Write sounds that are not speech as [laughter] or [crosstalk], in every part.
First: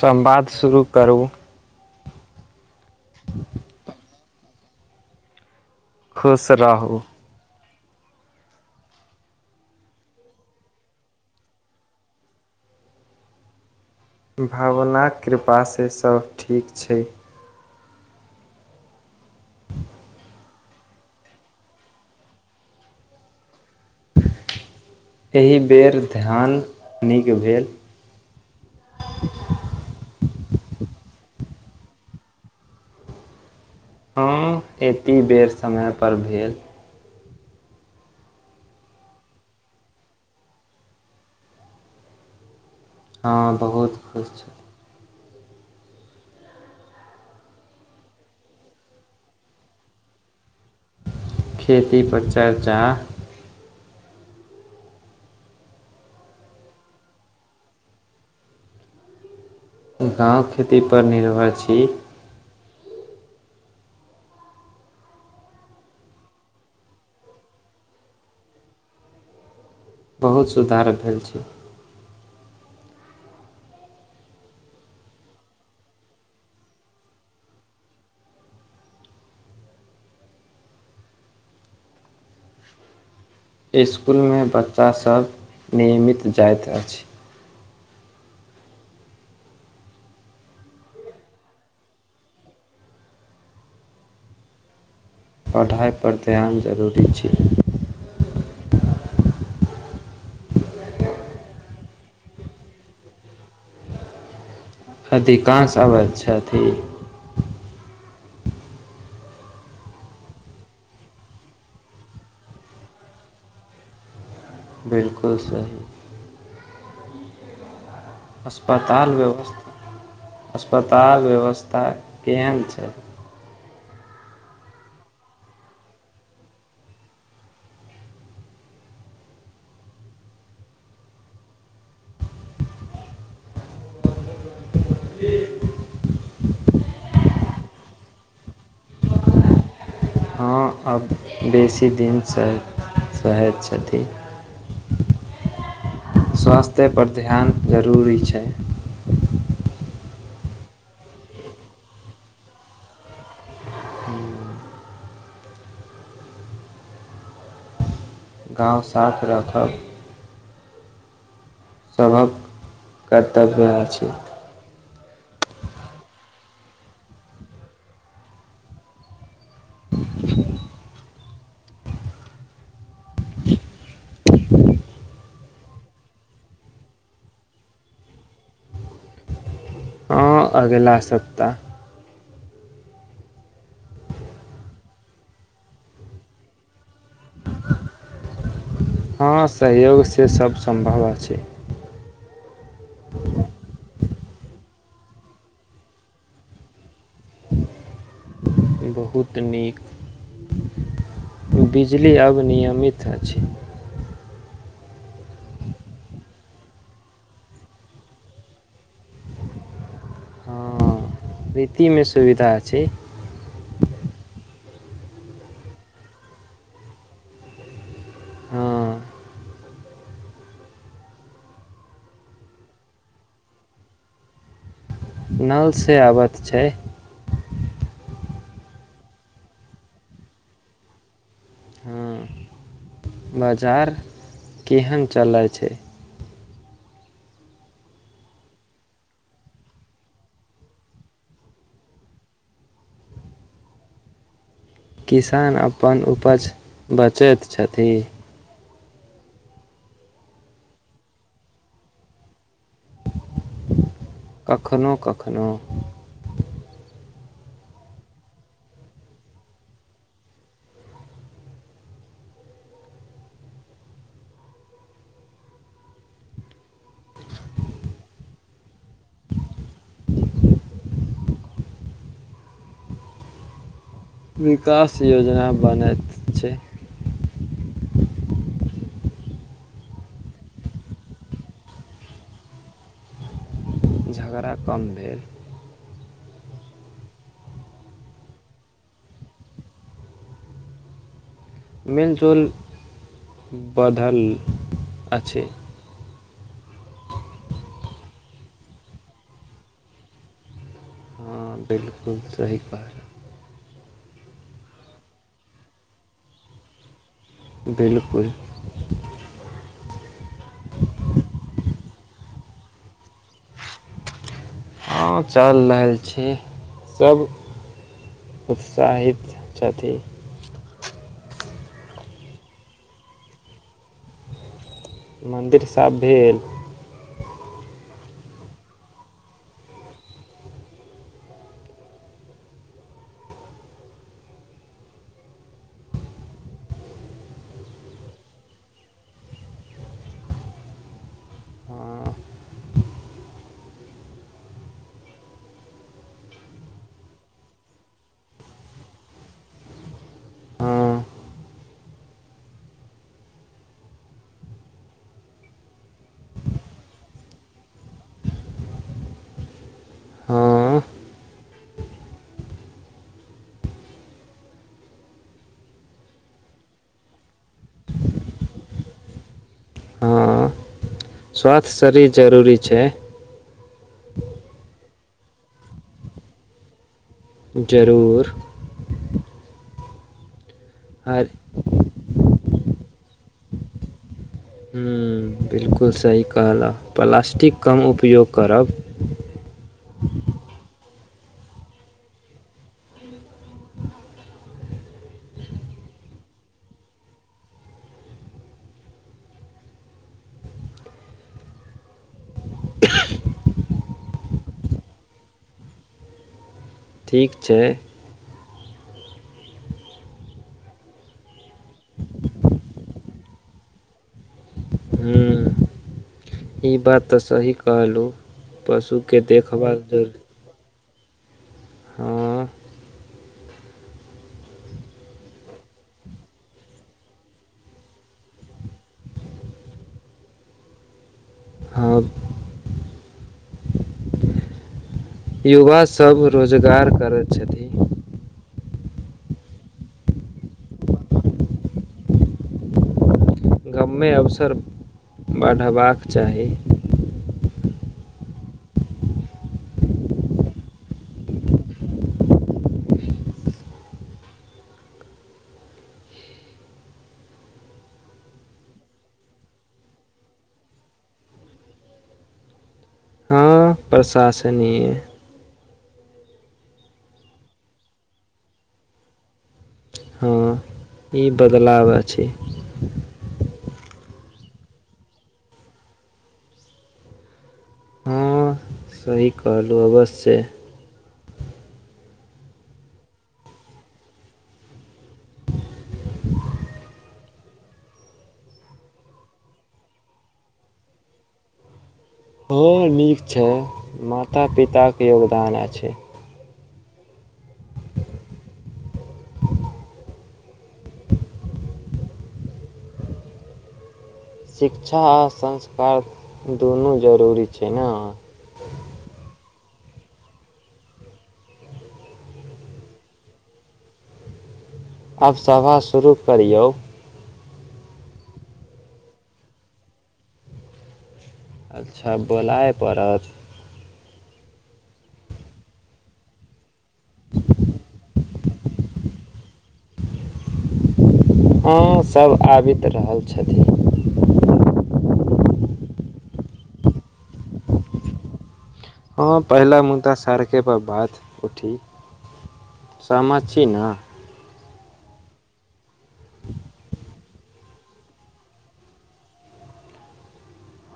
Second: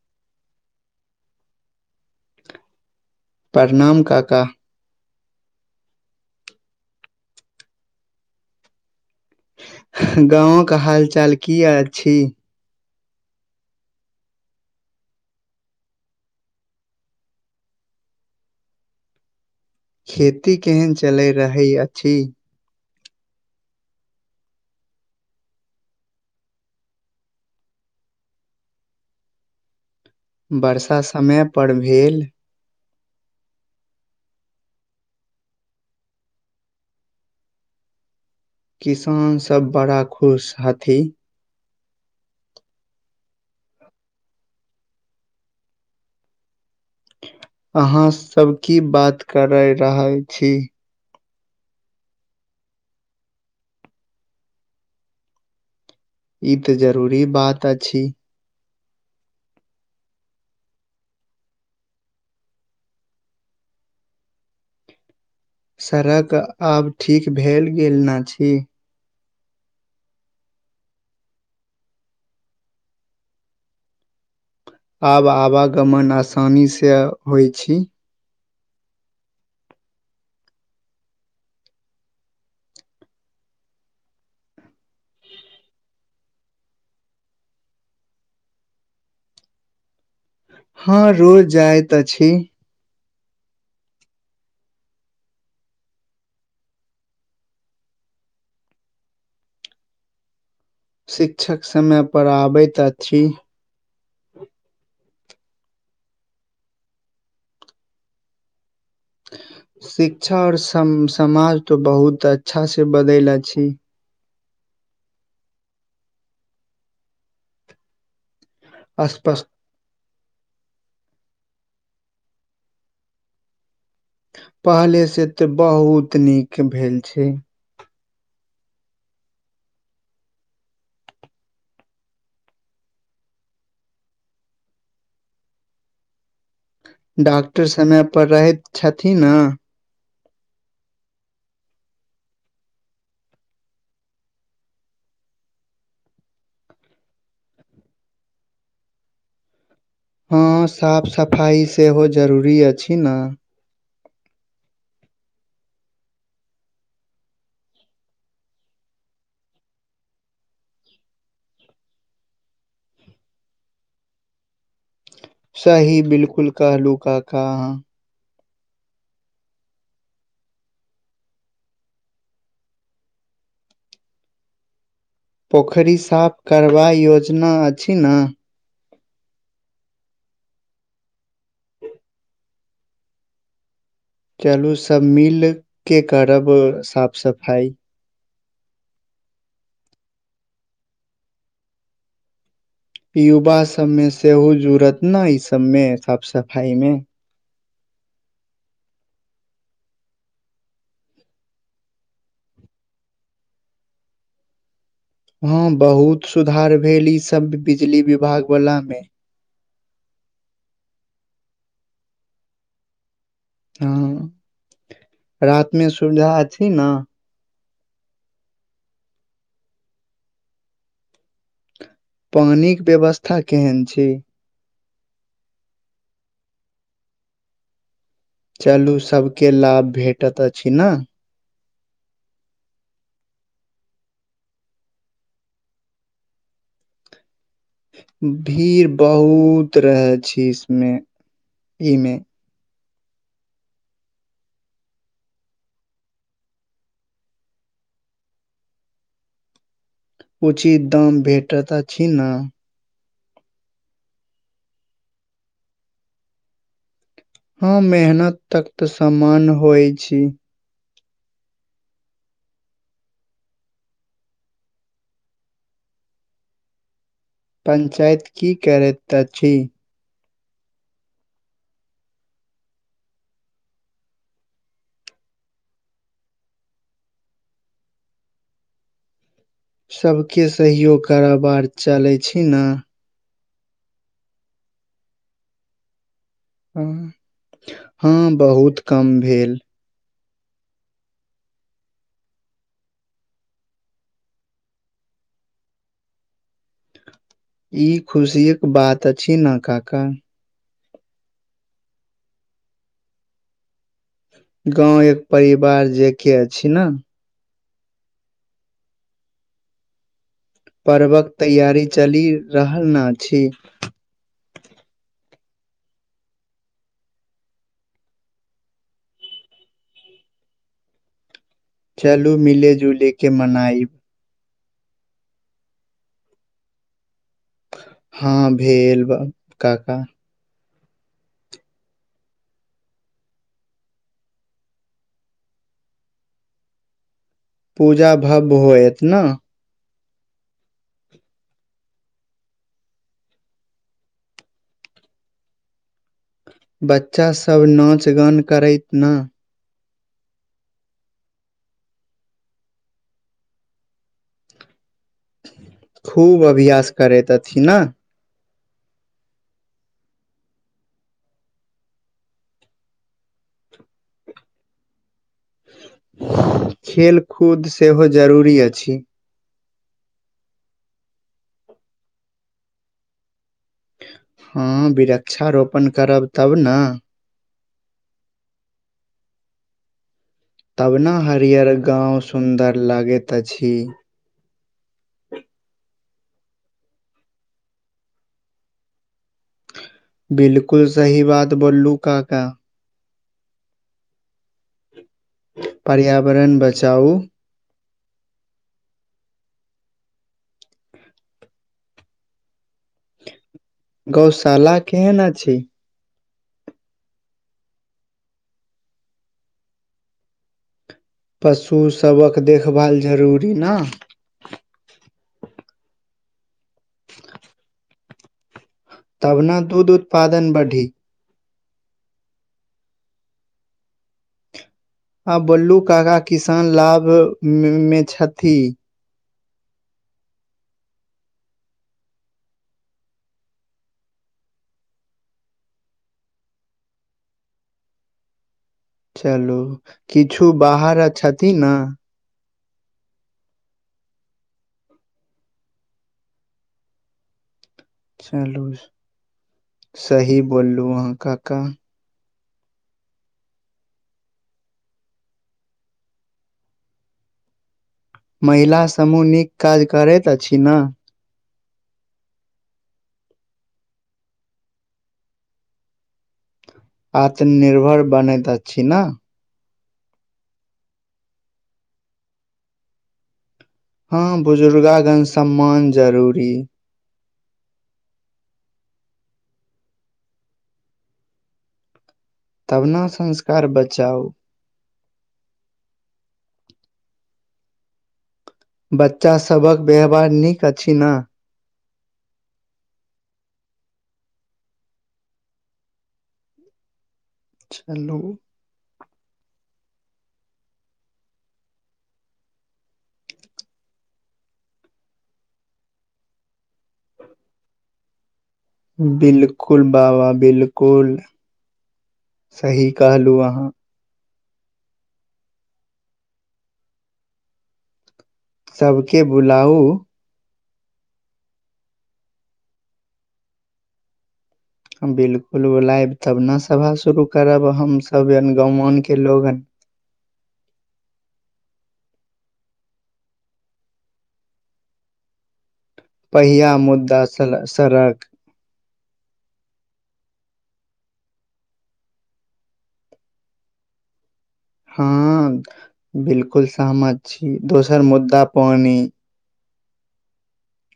संवाद शुरू करू प्रणाम काका खुश रहू गाँके हाल चाल की अछि भवनाक कृपासँ सभ ठीक छै खेती केहन चलय रहय अछि एहि बेर ध्यान नीक भेल [inaudible] वर्षा समय पर भेल हँ एतेक बेर समयपर भेल किसानसभ बड़ा खुश हथि हँ बहुत खुश छी अहाँ सब की बात करय रहल छी खेतीपर चर्चा ई तऽ जरूरी बात अछि गाँव खेतीपर निर्भर छी सड़क आब ठीक भेल गेल नहि अछि बहुत सुधार भेल छै आब आवागमन आसानीसँ होइ छी इसकुलमे बच्चासभ नियमित जाइत अछि हँ रोज जाइत अछि पढ़ाई पर ध्यान जरूरी छै शिक्षक समय पर आबैत अछि अधिकांश अबै छथि [unintelligible] शिक्षा आओर सम समाज तो बहुत अच्छा से बदलि छै बिलकुल सही अस्पताल स्पष्ट व्यवस्था अस्पताल व्यवस स्था केहन छै पहले से तऽ बहुत नीक भेल छै [unintelligible] डॉक्टर समयपर रहैत छथिन ने हँ आब बेसी दिन सह सहैत छथि [inaudible] स्वास्थ्यपर ध्यान जरूरी छै हँ साफ सफाइ सेहो जरूरी अछि ने अब आइ हो गाँव साफ राखब सभक कर्तव्य अछि सही बिलकुल कहलू का कहाँ पोखरि साफ करबा योजना अछि ने हँ अगिला सप्ताह चलू सभ मिलके करब साफ सफाइ हँ सहयोगसँ सभ सम्भव अछि युवा सभमे सेहो जूरत ने ई सबमे साफ सफाई मे बहुत नीक बिजली अब नियमित अछि हँ बहुत सुधार भेल ई सभ बिजली विभाग वलामे हँ रीतिमे सुविधा छै रातिमे सुविधा अछि न हँ पानिक व्यवस्था केहन छै नलसँ अबैत छै चलू सभके लाभ भेटैत अछि ने हँ बाजार केहन चलै छै भीड़ बहुत रहै छै इसमे ईमे किसान अपन उपज बचैत छथि उचित दाम भेटत अछि न कखनु कखनु हँ मेहनत तक तऽ सम्मान होइछी पंचायत की करैत अछि विकास योजना बनैत छै सभके सहयोग कराबार चलै छी न झगड़ा कम भेल हँ हँ बहुत कम भेल मेल जूल बढ़ल अछि ई खुशियक बात अछि न काका हाँ बिलकुल सही कहल गाँव एक परिवार जे के अछि ना बिलकुल पर्वक तैयारी चलि रहल ना छी हँ चलि रहल छी सब उत्साहित छथि चलू मिले जुले के मनाईब मन्दिर साफ भेल हँ भेल बा काका पूजा भब्य होयत ना हँ, बच्चासभ नाच गान करैत ना हँ, खूब अभ्यास करैत अथिन ना हँ, खेलकूद सेहो जरूरी अछि हँ। स्वास्थ्य शरीर जरूरी छै हँ वृक्षारोपण करब तब ना जरूर तब ना हर हरियर गाँव सुन्दर लागैत अछि हम्म बिल्कुल सही कहलह प्लास्टिक कम उपयोग करब बिलकुल सही बात बोललू काका पर्यावरण बचाउ गौशाला केहन अछि ठीक छै पशुसभक देखभाल जरूरी ना हम्म ई बात तऽ सही कहलू पशुके तब न देखभाल दूध जरूरी उत्पादन बढ़ी आ बोललू काका किसान लाभमे छथि हँ युवासभ रोजगार करै छथिन चलू किछु बाहर छथिन ने य अवसर बढ़बाक चाही चलू सही बोललू अहाँ काका महिला समूह नीक काज करैत अछि ने प्रशंसनीय आत्मनिर्भर बनैता छी ने हँ ई बदलाव छै हँ बुजुर्गागण सम्मान जरूरी हँ सही कहलहुँ अवश्य तबना संस्कार बचाओ बच्चासभक व्यवहार नीक अछि ने हओर नीक छै माता पिताके योगदान अछि हेलो शिक्षा आ संस्कार दुनू जरूरी छै ने बिलकुल बाबा बिलकुल सही कहलहुँ अहाँ आब सभा शुरू करियौ सबके बुलाउ अच्छा बोलाए पड़त बिलकुल बोलायब तब ने सभा शुरू करब हमसभ य गाँ आन के लोगन हँ सभ आबैत रहल छथिन पहिया मुद्दा सड़क हँ पहिला मुदा सड़के पर बात उठी सममाचीना हँ बिलकुल स मत छी दोसर मुद्दा पानी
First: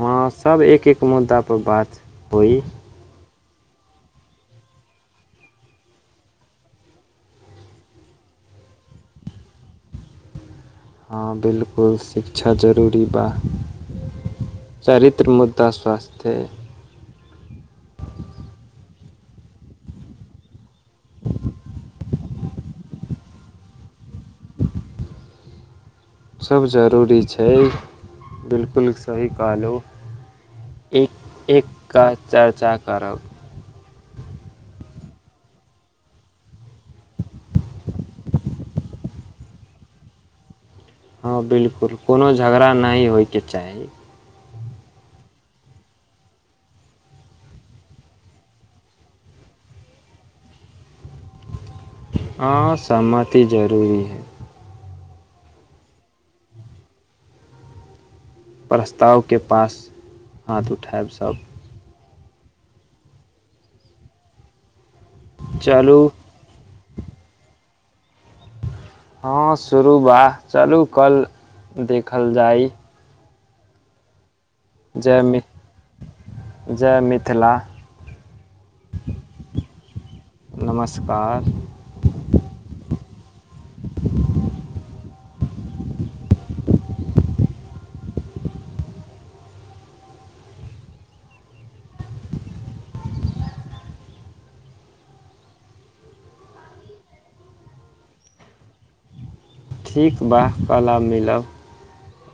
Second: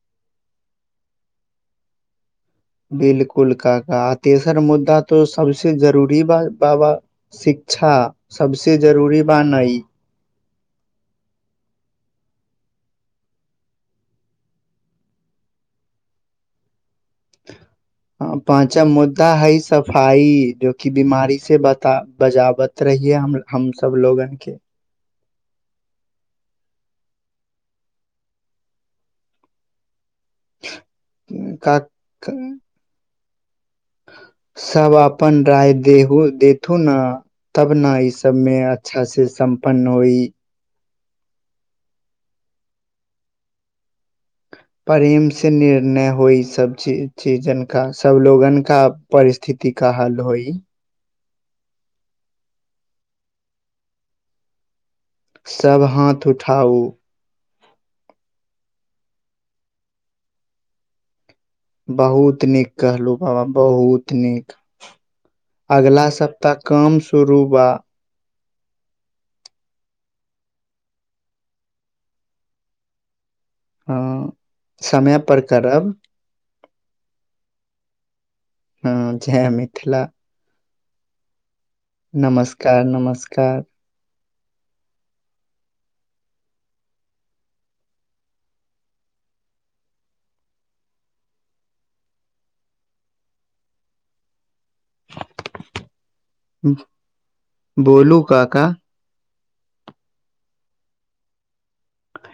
हँ सब एक एक मुद्दा पर बात होइ बिलकुल के का आ तेसर मुद्दा त सबस जरूरी बाबािक अच्छा सबसे जरूरी बातई हँ बिलकुल शिक्षा जरूरी बा चरित्र मुद्रा स्वासथ्य पाँचम मुद्दा है सफाई जो कि बीमारी से बता बजावत रहै हि हमस लोगन के सभ जरूरी छै बिलकुल सही कहल ओ एक एक का क का चर्चा करब सब अपन राय दे देथु ने तब न ई सबमें अच्छा से सम्पन्न होई हँ बिलकुल कोनो झगड़ा नहि होयके चाही प्रेम से निर्णय होई सब ची चीजन का सब लोगन का पर स्थिति का हल होइ हँ सहमति जरूरी है सब हाथ उठाउ प्रस्तावके पास हाथ उठायब सभ बहुत नीक कहलहु बाबा बहुत नीक चलू अगला सप्ताह काम शुरूबा हँ शुरू बा चलू कल देखल जाय हँ जय समयपर मि करब जय मिथिला हँ जय मिथिला नमस्कार नमस्कार नमस्कार ह बोलू काका ठीक वाह काल आब मिलब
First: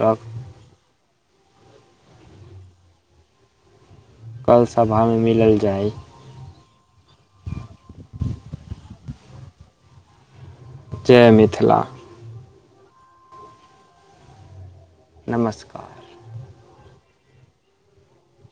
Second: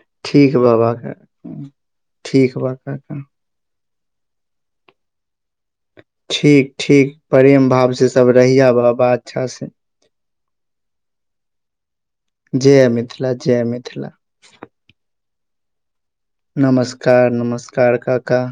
रख ठीक बाबा ठीक बा कल सभामे मिलल जाय ठीक ठीक प्रेम भाव से सब रहिय बाबा अच्छा से जय मिथिला जय मिथिला जय मिथिला नमस्कार नमस्कार नमस्कार काका